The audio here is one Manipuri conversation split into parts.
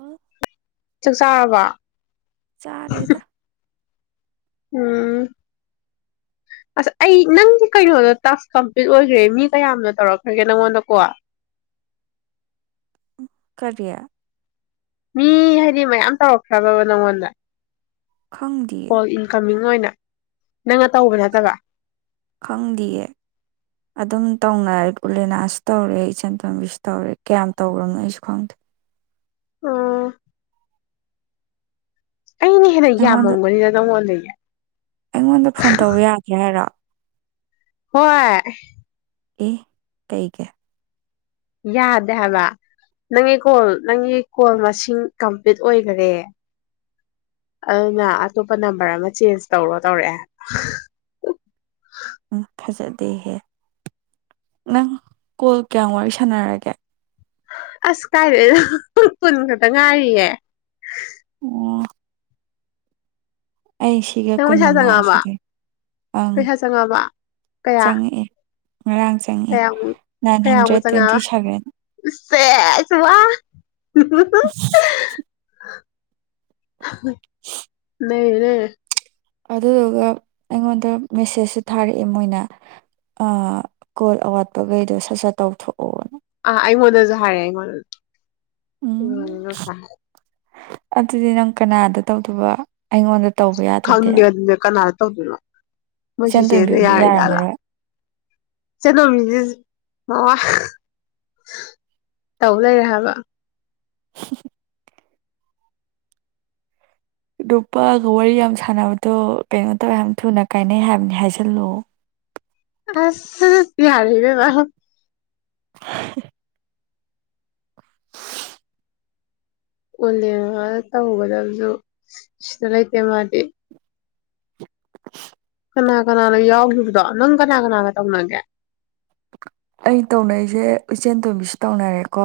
ꯑꯣ ꯆꯥꯕ ꯆꯥꯔꯦꯗ ꯎꯝ ꯑꯁ ꯑꯩ ꯅꯪꯗꯤ ꯀꯩꯅꯣꯗ ꯇꯥꯛꯁ ꯀꯝꯄ꯭ꯂꯤꯠ ꯑꯣꯏꯈ꯭ꯔꯦ ꯃꯤ ꯀꯌꯥꯝꯅ ꯇꯧꯔꯛꯈ꯭ꯔꯒꯦ ꯅꯪꯉꯣꯟꯗꯀꯣ ꯀꯔꯤꯌꯥ ꯃꯤ ꯍꯥꯏꯗꯤ ꯃꯌꯥꯝ ꯇꯧꯔꯛꯈ꯭ꯔꯕꯕ ꯅꯪꯉꯣꯟꯗ ꯈꯪ ꯗꯌꯦ ꯅ ꯑꯣꯏꯅ ꯅꯪꯅ ꯇꯧꯕ ꯅꯠꯇꯕ ꯈꯪꯗꯌꯦ ꯑꯗꯨꯝ ꯇꯧꯅꯔ ꯎꯂꯦꯅꯥꯁꯨ ꯇꯧꯔꯦ ꯏꯆꯟ ꯊꯣꯝꯕꯤꯁꯨ ꯇꯧꯔꯦ ꯀꯌꯥꯝ ꯇꯧꯈ꯭ꯔꯕꯅꯣ ꯑꯩꯁꯨ ꯈꯪꯗꯦ ꯑꯥ ꯑꯩꯅ ꯍꯦꯟꯅ ꯑꯩꯉꯣꯟꯗ ꯌꯥꯝꯃꯝꯕꯅꯤꯗ ꯅꯪꯉꯣꯟꯗꯒꯤ ꯑꯩꯉꯣꯟꯗ ꯐꯣꯟ ꯇꯧꯕ ꯌꯥꯒ꯭ꯔꯦ ꯍꯥꯏꯔꯣ ꯍ ꯑꯦ ꯀꯩ ꯀ ꯌꯥꯗꯦ ꯍꯥꯏꯕ ꯅꯪꯒꯤ ꯀꯣꯜ ꯅꯪꯒꯤ ꯀꯣꯜ ꯃꯁꯤꯡ ꯀꯝꯄ꯭ꯂꯤꯠ ꯑꯣꯏꯈꯔꯦ ꯑꯗꯨꯅ ꯑꯇꯣꯞꯄ ꯅꯝꯕꯔ ꯑꯃ ꯆꯦꯟꯖ ꯇꯧꯔꯣ ꯇꯧꯔꯛꯑꯦ ꯎꯝ ꯐꯖꯗꯦꯍꯦ ꯅꯪ ꯀꯣꯜ ꯀꯌꯥꯝ ꯋꯥꯔꯤ ꯁꯥꯟꯅꯔꯒꯦ ꯑꯁ ꯀꯥꯏꯗꯣꯏꯏꯗꯣ ꯄꯨꯟ ꯈꯛꯇ ꯉꯥꯏꯔꯤꯌꯦ ꯑꯣ ꯑꯩ ꯁꯤꯒ ꯅꯪ ꯀꯨꯟ ꯄꯩꯁꯥ ꯃꯉꯥ ꯆꯪꯉꯛꯑꯕ ꯁꯗ ꯑꯪ ꯄꯩꯁꯥ ꯆꯪꯉꯛꯑꯕ ꯀꯌꯥ ꯆꯪꯉꯛꯑꯦ ꯉꯔꯥꯡ ꯆꯪꯏ ꯀꯌꯥꯃꯨꯛ ꯅꯥꯏꯟ ꯍꯟꯗ꯭ꯔꯦꯠ ꯇ꯭ꯋꯦꯟꯇꯤ ꯁꯚꯦꯟ ꯁꯦꯁꯨ ꯋꯥ [unintelligible] [unintelligible] ꯅꯅꯦ ꯑꯗꯨꯗꯨꯒ ꯑꯩꯉꯣꯟꯗ ꯃꯦꯁꯦꯁꯁꯨꯦ ꯊꯥꯔꯛꯑꯦ ꯃꯣꯏꯅ ꯀꯣꯜ ꯑꯋꯥꯠꯄꯈꯩꯗꯣ ꯁꯠ ꯁꯠ ꯇꯧꯊꯣꯛ ꯍ ꯎꯝ ꯎꯝꯗꯁ ꯑꯗꯨꯗꯤ ꯅꯪ ꯀꯅꯥꯗ ꯇꯧꯗꯕ ꯑꯩꯉꯣꯟꯗ ꯇꯧꯕ ꯌꯥꯗ꯭ꯔꯗꯤ ꯈꯪꯦ ꯑꯗꯨ ꯀꯅꯥ ꯇꯧꯗꯅꯣ ꯏꯆꯟ ꯇꯣꯏꯝꯕꯤꯔꯁꯨ ꯌꯥꯔꯝꯃꯔꯣꯏ ꯆꯦꯅꯣꯕꯤꯁꯤ ꯃꯋꯥ ꯇꯧ ꯂꯩꯔꯦ ꯍꯥꯏꯕ [unintelligible] ꯅꯨꯣꯞꯄꯥꯒ ꯋꯥꯔꯤ ꯌꯥꯝ ꯁꯥꯟꯅꯕꯗꯣ ꯀꯩꯅꯣ ꯇꯧꯋꯦ ꯌꯥꯝ ꯊꯨꯅ ꯀꯥꯏꯅꯩ ꯍꯥꯏꯕꯅꯤ ꯍꯥꯏꯖꯜꯂꯨ ꯑꯁ ꯇꯌꯥꯔꯤꯅꯦ ꯂ [unintelligible] ꯑꯣꯜꯂꯦ ꯇꯧꯧꯒꯗꯕꯁꯨ ꯁꯤꯇ ꯂꯩꯇꯦ ꯃꯥꯗꯤ ꯀꯅꯥ ꯀꯅꯥꯅꯣ ꯌꯥꯎꯈꯤꯕꯗꯣ ꯅꯪ ꯀꯅꯥ ꯀꯅꯥꯒ ꯇꯧꯅꯒꯦ ꯑꯩ ꯇꯧꯅꯔꯤꯁꯦ ꯏꯆꯦꯟ ꯇꯣꯝꯕꯤꯁꯨ ꯇꯧꯅꯔꯦꯀꯣ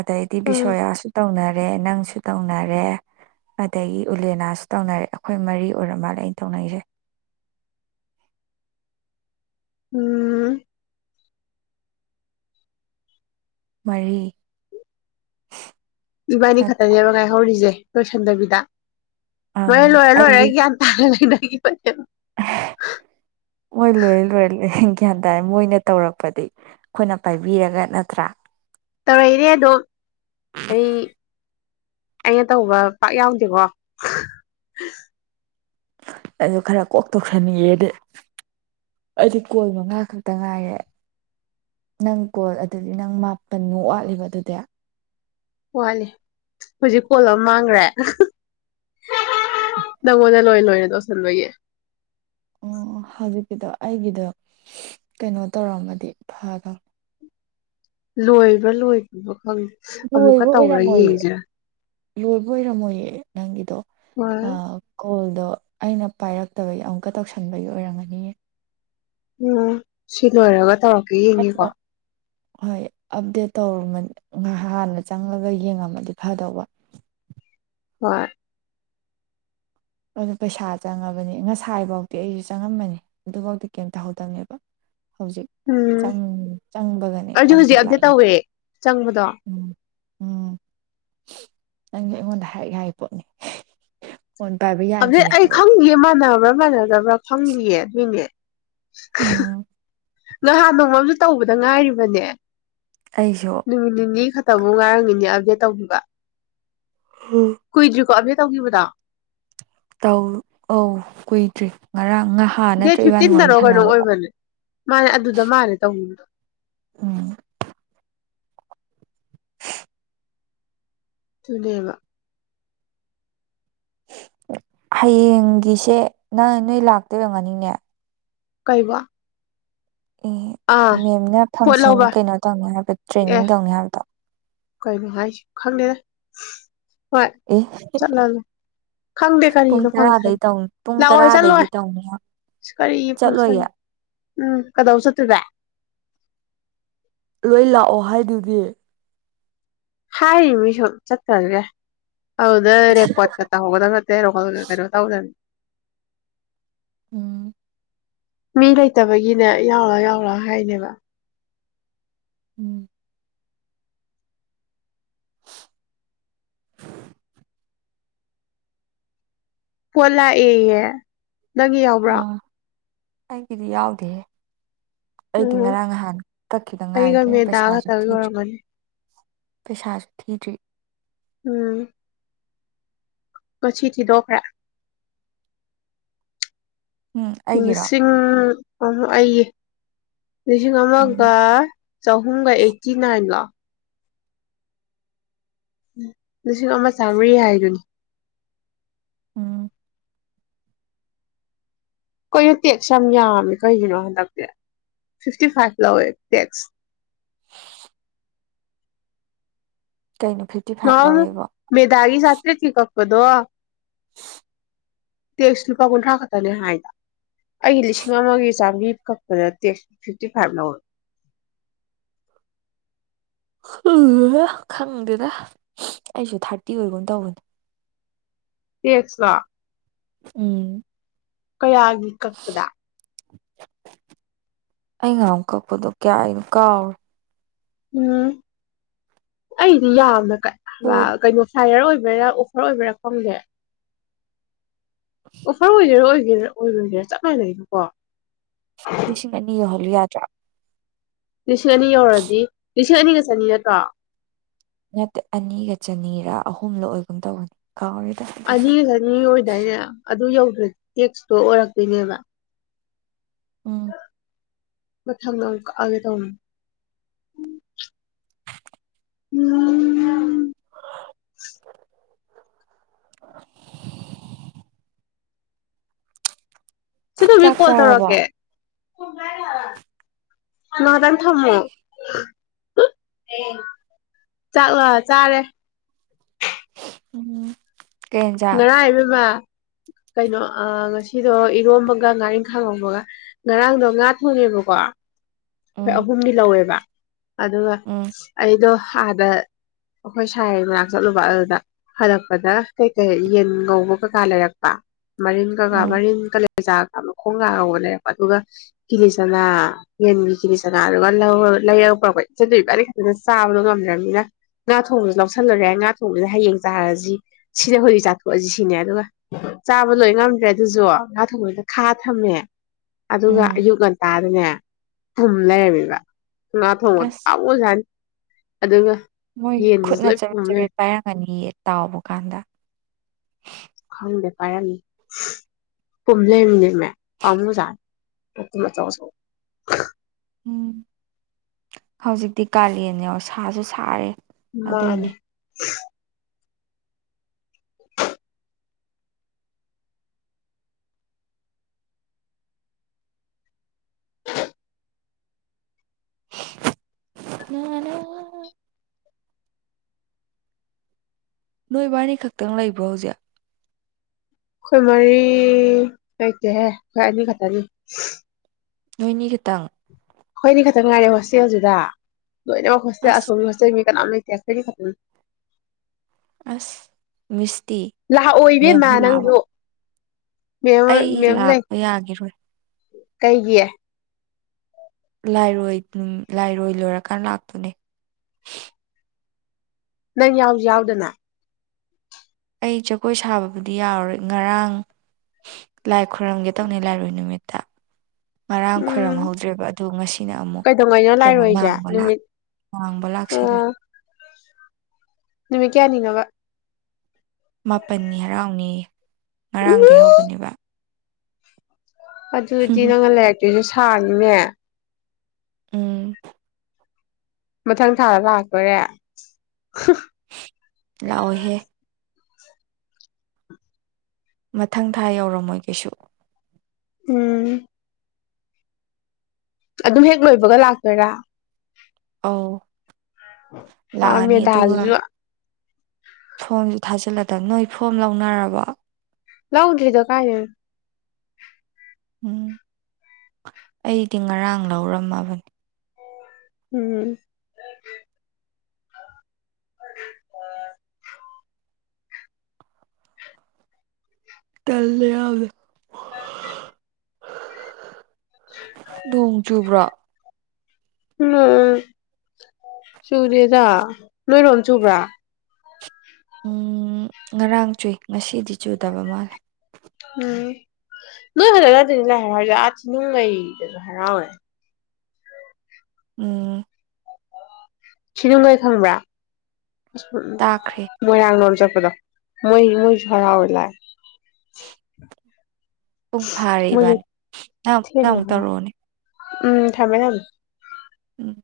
ꯑꯗ ꯎꯝ ꯏꯗꯤꯕꯤꯁꯌꯥ ꯑꯁ ꯇꯧꯅꯔ ꯔꯦ ꯅꯪꯁꯨ ꯇꯧꯅꯔꯦ ꯑꯗꯒꯤ ꯎꯂꯦꯅꯥꯁꯨ ꯇꯧꯅꯔꯦ ꯑꯩꯈꯣꯏ ꯃꯔꯤ ꯑꯣꯏꯔ ꯃꯥꯜꯂꯦ ꯑꯩꯅ ꯇꯧꯅꯩꯁꯦ ꯎꯝ ꯃꯔꯤ ꯏꯕꯥꯅꯤ ꯈꯇꯅꯤꯦꯕꯉꯥꯏ ꯍꯧꯔꯤꯁꯦ ꯂꯣꯏꯁꯟꯗꯕꯤꯗ ꯑꯪ ꯂꯣꯏꯦ ꯂꯣꯏꯔꯦ ꯂꯣꯏꯔꯦ ꯑꯩꯒꯤ ꯒ꯭ꯌꯥꯟ ꯇꯥꯔ ꯂꯩꯗ ꯄꯦ ꯃꯣꯏ ꯂꯣꯏꯔꯦ ꯂꯣꯏꯔꯦ ꯂꯣꯏ ꯒ꯭ꯌꯥꯟ ꯇꯥꯥꯏꯦ ꯃꯣꯏꯅ ꯇꯧꯔꯛꯄꯗꯤ ꯑꯩꯈꯣꯏꯅ ꯄꯥꯏꯕꯤꯔꯒ ꯅꯠꯇ꯭ꯔꯥ ꯇꯧꯔꯛꯏꯅꯦꯦ ꯑꯗꯣ ꯑꯩ ꯑꯩꯅ ꯇꯧꯕ ꯄꯥꯛ ꯌꯥꯎꯗꯦꯀꯣ ꯑꯗꯨ ꯈꯔ ꯀꯣꯛ ꯇꯣꯛꯁꯟꯅꯤꯡꯑꯦꯗꯤ ꯑꯩꯗꯤ ꯀꯣꯜ ꯃꯉꯥ ꯈꯛꯇ ꯉꯥꯏꯌꯦꯦ ꯅꯪ ꯀꯣꯜ ꯑꯗꯨꯗꯤ ꯅꯪ ꯃꯥꯄꯟꯃꯨꯛ ꯋꯥꯠꯂꯤꯕ ꯑꯗꯨꯗꯤ ꯋꯥꯅꯤ ꯍꯧꯖꯤꯛ ꯀꯣꯜ ꯑꯃ ꯃꯥꯡꯈ꯭ꯔꯦ ꯅꯪꯉꯣꯟꯗ ꯂꯣꯏ ꯂꯣꯏꯅ ꯇꯧꯁꯤꯟꯕꯒꯤ ꯁꯤꯗꯣ ꯑꯩꯒꯤꯗꯣ ꯀꯩꯅꯣ ꯇꯧꯔꯝꯃꯗꯤ ꯐꯒ ꯂꯣꯏꯕ꯭ꯔꯥ ꯂꯣꯏꯔꯤꯕ ꯂꯣꯏꯕ ꯑꯣꯏꯔꯝꯃꯣꯏꯌꯦ ꯂꯣꯏꯕ ꯑꯣꯏꯔꯝꯃꯣꯏꯌꯦ ꯅꯪꯒꯤꯗꯣ ꯑ ꯍꯣꯏ ꯀꯣꯣꯏ ꯑꯗꯣ ꯑꯩꯅ ꯄꯥꯏꯔꯛꯇꯕꯒꯤ ꯑꯃꯨꯛꯀ ꯇꯧꯁꯟꯕꯒꯤ ꯑꯣꯏꯔꯝꯒꯅꯤꯌꯦ ꯎꯝ ꯁꯤ ꯂꯔꯒ ꯇꯧꯔ ꯌꯦꯡꯉꯤꯀꯣ ꯑꯩꯅ ꯍꯣꯏ ꯑꯞꯗꯦꯠ ꯇꯧꯔ ꯍꯥꯟꯅ ꯆꯪꯂꯒ ꯌꯦꯡꯉꯝꯃꯗꯤ ꯐꯗꯧꯕ ꯍꯣꯏ ꯑꯗꯨ ꯄꯩꯁꯥ ꯆꯪꯉꯕꯅꯤ ꯉꯁꯥꯏꯐꯧꯗꯤꯤ ꯑꯩꯁꯨ ꯆꯪꯉꯝꯕꯅꯤ ꯑꯗꯨꯐꯧꯗꯤ ꯀꯩꯝ ꯇꯧꯍꯧꯗꯕꯅꯦꯕ ꯍꯧꯖꯤꯛꯪ ꯎꯝ ꯆꯪꯕꯒꯅꯦ ꯑꯩꯁꯨ ꯍꯧꯖꯤꯛ ꯑꯞꯗꯦꯠ ꯂꯥꯛꯏ ꯇꯧꯋꯦ ꯆꯪꯕꯗꯣ ꯎꯝ ꯎꯝ ꯅꯪꯒꯤ ꯑꯩꯉꯣꯟꯗ ꯍꯥꯏ ꯍꯥꯏꯒꯤ ꯄꯣꯠꯅꯤ ꯄꯥꯏꯕ ꯑꯗꯨꯗꯤ ꯌꯥꯗ꯭ꯔꯤꯅꯦ ꯑꯩ ꯍꯥꯏꯕ ꯈꯪꯈꯤꯌꯦ ꯃꯥꯟꯅꯕ꯭ꯔꯥ ꯃꯥꯟꯅꯗꯕ꯭ꯔꯥ ꯈꯪꯈꯤꯌꯦ ꯑꯗꯨꯏꯅꯦ [unintelligible] ꯎꯝ ꯅꯍꯥꯟ ꯅꯣꯡꯃꯝꯁꯨ ꯇꯧꯕꯗ ꯉꯥꯏꯔꯤꯕꯅꯦ ꯑꯩꯁꯨ ꯅꯨꯃꯤꯒꯤ ꯇꯧꯕꯕꯨ ꯉꯥꯏꯔꯝꯈꯤꯅꯦ ꯑꯞꯗꯦꯠ ꯇꯧꯕꯤꯕ ꯀꯣꯏꯗꯨꯀꯣꯕꯤ ꯇꯧꯈꯤꯕꯗꯣ ꯇ ꯑꯧ ꯀꯨꯏꯗ꯭ꯔꯤ ꯉꯔꯥꯡ ꯉꯍꯥꯟ ꯗꯦꯠ ꯅꯠꯇ꯭ꯔ ꯏꯕꯥꯅꯤ ꯋꯥꯔꯤ ꯐꯤꯐꯇꯤꯟꯗꯔꯣ ꯀꯩꯅꯣ ꯁꯥꯟꯅꯕꯗ ꯑꯣꯏꯕꯅꯦ ꯃꯥꯅꯦ ꯑꯗꯨꯗ ꯃꯥꯂꯦ ꯇꯧꯅꯤꯡꯗ ꯎꯝ ꯆꯅꯦꯕ ꯍꯌꯦꯡꯒꯤꯁꯦ ꯅꯪ ꯅꯣꯏ ꯂꯥꯛꯇꯣꯏꯕ ꯉꯥꯅꯤꯡꯅꯦ ꯀꯩꯕ ꯑꯦ ꯑꯥ ꯃꯦꯝꯅ ꯄꯣꯠ ꯐꯪꯁꯟ ꯂꯧꯕ ꯀꯩꯅꯣ ꯇꯧꯅꯤ ꯍꯥꯏꯕ ꯑꯦ ꯇ꯭ꯔꯦꯅꯤꯡ ꯇꯧꯅꯤ ꯍꯥꯏꯕꯗꯣ ꯀꯩꯅꯣ ꯍꯥꯏꯁꯨ ꯈꯪꯗꯦꯅꯦ ꯍꯣꯏ ꯑꯦ ꯆꯠꯂꯂ ꯈꯪꯗꯦ ꯄꯨꯡ ꯀꯔꯤꯅꯣ ꯐꯪꯁꯟ ꯇꯔꯥꯗꯩ ꯇꯧꯅꯤ ꯄꯨꯡ ꯂꯥꯛꯑꯣꯏ ꯇꯔꯥꯗꯒꯤ ꯆꯠꯂꯣꯏ ꯇꯧꯅꯤ ꯍꯥꯏ ꯑ ꯀꯔꯤ ꯐꯪꯁꯟ ꯆꯠꯂꯣꯏꯌꯦ ꯎꯝ ꯀꯗꯧ ꯆꯠꯇ꯭ꯔꯤꯚ ꯂꯣꯏ ꯂꯥꯛꯑꯣ ꯍꯥꯏꯗꯨꯗꯤ ꯍꯥꯏꯔꯤ ꯃꯤ ꯁꯨꯝ ꯆꯠꯈꯔꯒꯦ ꯑꯗꯨꯗ ꯔꯦꯀꯣꯔꯠꯀ ꯇꯧꯍꯧꯒꯗꯕ ꯅꯠꯇꯦ ꯔꯣꯣꯜ ꯀꯩꯅꯣ ꯇꯧꯗꯅꯤ ꯎꯝ ꯃꯤ ꯂꯩꯇꯕꯒꯤꯅꯦ ꯌꯥꯎꯔ ꯌꯥꯎꯔꯥ ꯍꯥꯏꯅꯦꯕ ꯎꯝ ꯐꯣꯂ ꯑꯦꯌꯦ ꯅꯪꯒꯤ ꯌꯥꯎꯕ꯭ꯔꯥ ꯑꯥ ꯑꯩꯒꯤꯗꯤ ꯌꯥꯎꯗꯦ ꯑꯩꯗꯤ ꯎꯝ ꯉꯔꯥꯡ ꯅꯍꯥꯟ ꯀꯛꯈꯤꯗ ꯑꯩꯒ ꯉꯥꯏꯒꯦ ꯃꯦꯗꯥ ꯄꯩꯁꯥꯁꯨ ꯈꯛꯇꯒꯤ ꯊꯤꯗ꯭ꯔꯤ ꯑꯣꯏꯔꯝꯒꯅꯤ ꯄꯩꯁꯥ ꯊꯤꯔꯤ ꯎꯝ ꯀꯁꯤꯤ ꯊ ꯗꯙꯣꯈꯂꯥ ꯎꯝ ꯑꯩꯒꯤꯔꯣ ꯂꯤꯁꯤꯡ ꯑ ꯍ ꯑꯩꯌꯦ ꯂꯤꯁꯤꯡ ꯎꯝ ꯑꯃꯒ ꯆꯍꯨꯝꯒ ꯑꯩꯠꯇꯤ ꯅꯥꯏꯟꯂꯣ ꯂꯤꯁꯤꯡ ꯑꯃ ꯆꯥꯝꯃꯔꯤ ꯍꯥꯏꯗꯨꯅꯤ ꯎꯝ ꯀꯅꯣ ꯇꯦꯛꯁ ꯌꯥꯝ ꯌꯥꯝꯃꯦ ꯀꯩꯒꯤꯅꯣ ꯍꯟꯗꯛꯇꯤ ꯐꯤꯐꯇꯤ ꯐꯥꯏꯚ ꯂꯧꯋꯦ ꯇꯦꯛꯁ ꯀꯩꯅꯣ ꯐꯤꯐꯇꯤ ꯍꯨ ꯐꯥꯏꯚ ꯂꯧꯋꯦꯕꯣ ꯃꯦꯗꯥꯒꯤ ꯁꯥꯇꯔꯤ ꯊ ꯀ ꯀꯗꯣꯋꯥ ꯇꯦꯛꯁ ꯂꯨꯄꯥ ꯀꯨꯟꯊ꯭ꯔꯥ ꯈꯛꯇꯅꯦ ꯍꯥꯏꯗ ꯑꯩꯒꯤ ꯂꯤꯁꯤꯡ ꯑꯃꯒꯤ ꯆꯥꯝꯃꯔꯤ ꯀꯛꯄꯗ ꯇꯦꯛꯁ ꯐꯤꯐꯇꯤ ꯐꯥꯏꯚ ꯂꯧꯔ ꯎ ꯈꯪꯗꯦꯗ ꯑꯩꯁꯨ ꯊꯥꯔꯇꯤ ꯑꯣꯏꯒꯨꯝꯅ ꯇꯧꯕꯅꯦ ꯌꯦꯠꯁꯂ ꯎꯝ ꯀꯌꯥꯒꯤ ꯀꯛꯄꯗ ꯑꯩ ꯉ ꯑꯃ ꯀꯛꯄꯗꯣ ꯀꯌꯥꯅꯣ ꯀꯥꯎꯔꯣ ꯎꯝ ꯑꯩꯗꯤ ꯌꯥꯝꯅ ꯄꯣꯠ ꯀꯩꯅꯣ ꯍꯥꯏꯌꯔ ꯑꯣꯏꯕꯩꯔ ꯑꯣꯐꯔ ꯑꯣꯏꯕꯩꯔ ꯈꯪꯗꯦ ꯑꯣꯐꯔ ꯑꯣꯏꯖꯔꯣ ꯑꯣꯏ [inaudible] ꯆꯞ ꯃꯥꯏꯅꯩ ꯀꯣ ꯂꯤꯁꯤꯡ ꯑꯅꯤ ꯌ [inaudible] [inaudible] ꯂꯤꯁꯤꯡ ꯑꯅꯤ ꯌꯧꯔꯗꯤ ꯂꯤꯁꯤꯡ ꯑꯅꯤꯒ ꯆꯅꯤ ꯅꯠꯇ꯭ꯔꯣ ꯅꯠꯇꯦ ꯑꯅꯤꯒ ꯆꯅꯤ ꯑꯍꯨꯝꯂ ꯑꯣꯒꯨꯝ ꯇꯧꯒꯅꯤ ꯑꯅꯤꯒ ꯑꯅꯤꯒ ꯑꯣꯏꯗꯥꯏꯅꯦ ꯑꯗꯨ ꯌꯧ ꯇꯦꯛꯁꯇꯣ ꯑꯣꯏꯔꯛꯇꯣꯏꯅꯦꯕ ꯎꯝ ꯃꯊꯪꯗ ꯑꯣꯏꯅ ꯀꯛꯑꯒꯦ ꯇꯧꯅꯤ ꯎꯝ [unintelligible] ꯆꯦ ꯊꯣꯏꯕꯤ ꯆꯥꯛ ꯀꯣꯜ ꯆꯥꯔꯕꯣ ꯇꯧꯔꯥꯛꯀꯦ ꯐꯣꯟ ꯄꯥꯏꯗꯦ ꯍꯥꯏꯕ ꯉꯥꯍꯛꯇꯪ ꯊꯝꯃꯣ ꯆꯥꯛꯂꯣ ꯆꯥꯔꯦ ꯎꯝ ꯀꯩ ꯌꯦꯟꯖꯥꯡ ꯉꯔꯥꯡ ꯏꯕꯦꯝꯃ ꯀꯩꯅꯣ ꯉꯁꯤꯗꯣ ꯏꯔꯣꯝꯕꯒ ꯉꯥꯔꯤꯜꯈ ꯉꯧꯕꯒ ꯉꯔꯥꯡꯗꯣ ꯉꯥ ꯊꯣꯡꯉꯦꯕꯀꯣ ꯑꯩꯈꯣꯏ ꯎꯝ ꯑꯍꯨꯝꯒꯤ ꯂꯧꯋꯦꯕ ꯑꯗꯨꯒ ꯎꯝ ꯑꯩꯗꯣ ꯑꯥꯗ ꯑꯩꯈꯣꯏ ꯁꯥꯏꯒꯤ ꯃꯅꯛꯇ ꯆꯠꯂꯨꯕ ꯑꯗꯨꯗ ꯍꯜꯂꯛꯄꯗ ꯀꯩ ꯀꯩ ꯌꯦꯟ ꯉꯧꯕꯀꯥ ꯂꯩꯔꯛꯄ ꯃꯔꯤꯟ ꯀꯒ ꯎꯝ ꯃꯔꯤꯟ ꯀꯂꯩ [inaudible] ꯑꯗꯨꯒ ꯀꯤꯂꯤ ꯆꯅꯥ ꯌꯦꯟꯒꯤ ꯀꯤꯂꯤ ꯆꯅꯥ ꯑꯗꯨꯒ ꯂꯩꯔꯒ ꯄꯨꯔꯛꯄ ꯏꯆꯟ ꯏꯕꯥꯅꯤ ꯈꯛꯇꯗ ꯆꯥꯕꯗꯣ ꯉꯝꯗ꯭ꯔꯕꯅꯤꯅ ꯉꯥ ꯊꯣꯡꯕꯁꯨ ꯂꯧꯁꯜꯂꯨꯔꯦ ꯉꯥ ꯊꯣꯡꯕꯁꯤꯗ ꯍꯌꯦꯡ ꯆꯥꯔꯁꯤ ꯁꯤꯗ ꯍꯧꯖꯤꯛ ꯆꯥꯊꯣꯛꯑꯁꯤ ꯁꯤꯅꯦ ꯑꯗꯨꯒ ꯆꯥꯕ ꯂꯣꯏ ꯉꯝꯗ꯭ꯔꯦ ꯑꯗꯨꯁꯨ ꯉꯥ ꯊꯣꯡꯕꯗꯨ ꯈꯥ ꯊꯝꯃꯦ ꯑꯗꯨꯒ ꯎꯝ ꯑꯌꯨꯛ ꯉꯟꯇꯥꯗꯅꯦ ꯄꯨꯝ ꯂꯩꯔꯝꯃꯤꯕ ꯉꯥ ꯊꯧꯕꯗꯨ ꯑꯁ ꯄꯥꯃꯨꯖꯠꯅꯤ ꯑꯗꯨꯒ ꯃꯣꯏ ꯌꯦꯟꯗꯨꯁꯨ ꯈꯨꯠꯅ ꯂꯣꯏ ꯆꯕꯦꯠ ꯄꯨꯝ ꯂꯩꯔꯝꯃꯦ ꯆꯕꯦꯠ ꯄꯥꯏꯔꯝꯒꯅꯤ ꯇꯥꯎꯕ ꯀꯥꯟꯗ ꯈꯪꯗꯦ ꯄꯥꯏꯔꯝꯃꯤ ꯄꯨꯝ ꯂꯩꯔꯝꯃꯤꯅꯦꯃꯤ ꯄꯥꯝꯃꯨꯖꯥꯅꯤ ꯃꯇꯨꯝ ꯑꯆꯧ ꯑꯆꯧꯕ ꯎꯝ ꯍꯧꯖꯤꯛꯇꯤ ꯀꯥꯂꯦꯟꯅꯦ ꯁꯥꯁꯨ ꯁꯥꯔꯦ ꯃꯥꯅꯦ ꯑꯗꯨꯏꯅꯦ ꯉꯅ ꯅꯣꯏꯕꯥꯅꯤ ꯈꯛꯇꯪ ꯂꯩꯕ꯭ꯔꯣ ꯍꯧꯖꯤꯛ ꯈꯣꯏꯃꯔꯤ ꯑꯦꯇꯍꯦ ꯈꯅꯤ ꯈꯇꯅꯤ ꯅꯣꯏꯅꯤ ꯈꯤꯇꯪ ꯑꯩꯈꯣꯏꯅꯤ ꯈꯛꯇꯪ ꯉꯥꯏꯔꯦ ꯍꯣꯁꯇꯦꯜꯁꯤꯗ ꯂꯣꯏꯅꯦꯃꯛꯦ ꯑꯁ ꯆ ꯑꯃ ꯏꯇꯌꯥꯁꯇꯔꯤ ꯈꯪ ꯑꯁ ꯃꯤꯁ ꯂꯥꯛꯑꯣꯏꯕꯦꯝꯃ ꯅꯪꯗꯣ ꯑꯩ ꯂꯥꯛꯄ ꯌꯥꯈꯤꯔꯣꯏ ꯀꯩꯒꯤꯌꯦ ꯂꯥꯏꯔꯣꯏ ꯂꯥꯏꯔꯣꯏ ꯂꯣꯏꯔꯀꯥꯟ ꯂꯥꯛꯇꯨꯅꯦ ꯅꯪ ꯌꯥꯎꯁꯨ ꯌꯥꯎꯗꯅ ꯑꯩ ꯖꯒꯣꯏ ꯁꯥꯕꯕꯨꯗꯤ ꯌꯥꯎꯔꯣꯏ ꯉꯔꯥꯡ ꯂꯥꯏ ꯈꯨꯣꯏꯔꯝꯒꯦ ꯇꯧꯅꯤ ꯂꯥꯏꯔꯣꯏ ꯅꯨꯃꯤꯠꯇ ꯉꯔꯥꯡ ꯎꯝ ꯈꯣꯏꯔꯝꯍꯧꯗ꯭ꯔꯦꯕ ꯑꯗꯨ ꯉꯁꯤꯅ ꯑꯃꯨꯛ ꯀꯩꯗꯧꯉꯩꯅꯣ ꯀꯩꯅꯣ ꯂꯥꯛꯏꯔꯣꯏꯁꯦ ꯃꯥꯡꯕ ꯅꯨꯃꯤꯠ ꯃꯥꯡꯕ ꯂꯥꯛꯁꯜꯂꯦ ꯅꯨꯃꯤ ꯀ ꯌꯥꯌꯥꯅꯤꯡꯉꯕ ꯃꯥꯄꯜꯅꯤ ꯍꯔꯥꯎꯅꯤ ꯉꯔꯥꯡꯗꯒꯤꯩ ꯎꯝ ꯍꯧꯕꯅꯦꯕ ꯖꯖꯤꯅꯥꯒ ꯂ ꯂꯩ ꯀ ꯁꯤꯁꯨ ꯁꯥꯉꯤꯅꯦ ꯎꯝ ꯃꯊꯪ ꯊꯥꯔ ꯂꯥꯛꯇꯣꯔꯦ ꯂꯑꯣꯍꯦ ꯃꯊꯪ ꯊꯥ ꯌꯧꯔꯝꯃꯣꯏ ꯀꯩꯁꯨ ꯎꯝ ꯑꯗꯨꯝ ꯍꯦꯛ ꯂꯣꯏꯕꯒ ꯂꯥꯛꯀꯣꯏꯔꯥ ꯑ ꯑ ꯃꯗꯖ ꯊꯥꯖꯤꯜꯂꯗ ꯅꯣꯏ ꯐꯣꯝ ꯂꯧꯅꯔꯕ ꯂꯎꯗꯔꯤꯗ ꯀꯥꯏꯅꯦ ꯎꯝ ꯑꯩꯗꯤ ꯉꯔꯥꯡ ꯂꯧꯔꯝꯃꯕꯅꯤ ꯎꯝ ꯇ ꯌꯥꯗ ꯍ ꯅꯣꯡ ꯆꯨꯕ꯭ꯔꯥ ꯎꯝ ꯁꯨꯗꯦꯗ ꯅꯣꯏꯔꯣꯝ ꯆꯨꯕ꯭ꯔꯥ ꯎꯝ ꯉꯔꯥꯡ ꯆꯨꯏ ꯉꯁꯤꯗꯤ ꯆꯨꯗꯕ ꯃꯥꯜꯂꯦ ꯎꯝ ꯅꯣꯏ ꯐꯖꯅ ꯅꯠꯇꯗꯤ ꯂ ꯍꯔꯥꯎ ꯑꯥꯊꯤ ꯅꯨꯡꯉꯩꯗꯁꯨ ꯍꯔꯥꯎꯋꯦ ꯎꯝ ꯁꯤꯅꯅ ꯑꯦꯈꯪꯕ ꯇꯥꯈ꯭ꯔꯦ ꯃꯣꯏꯔꯥꯡ ꯂꯣꯝ ꯆꯠ ꯃꯣꯏ ꯃꯣꯏꯁꯨ ꯍꯔꯥꯎꯔꯦ ꯂꯥꯏ ꯄꯨꯡ ꯐꯥꯔꯦ ꯃꯣꯏꯁꯨ ꯏꯕꯥꯅꯤ ꯅꯪ ꯑꯃꯨꯛ ꯅꯪ ꯊꯦꯡꯅ ꯑꯃꯨꯛ ꯍꯔꯥꯎ ꯇꯧꯔꯛ ꯑꯣ ꯅꯦ ꯎꯝ ꯊꯝꯃꯦ ꯊꯝꯃꯦ ꯎꯝ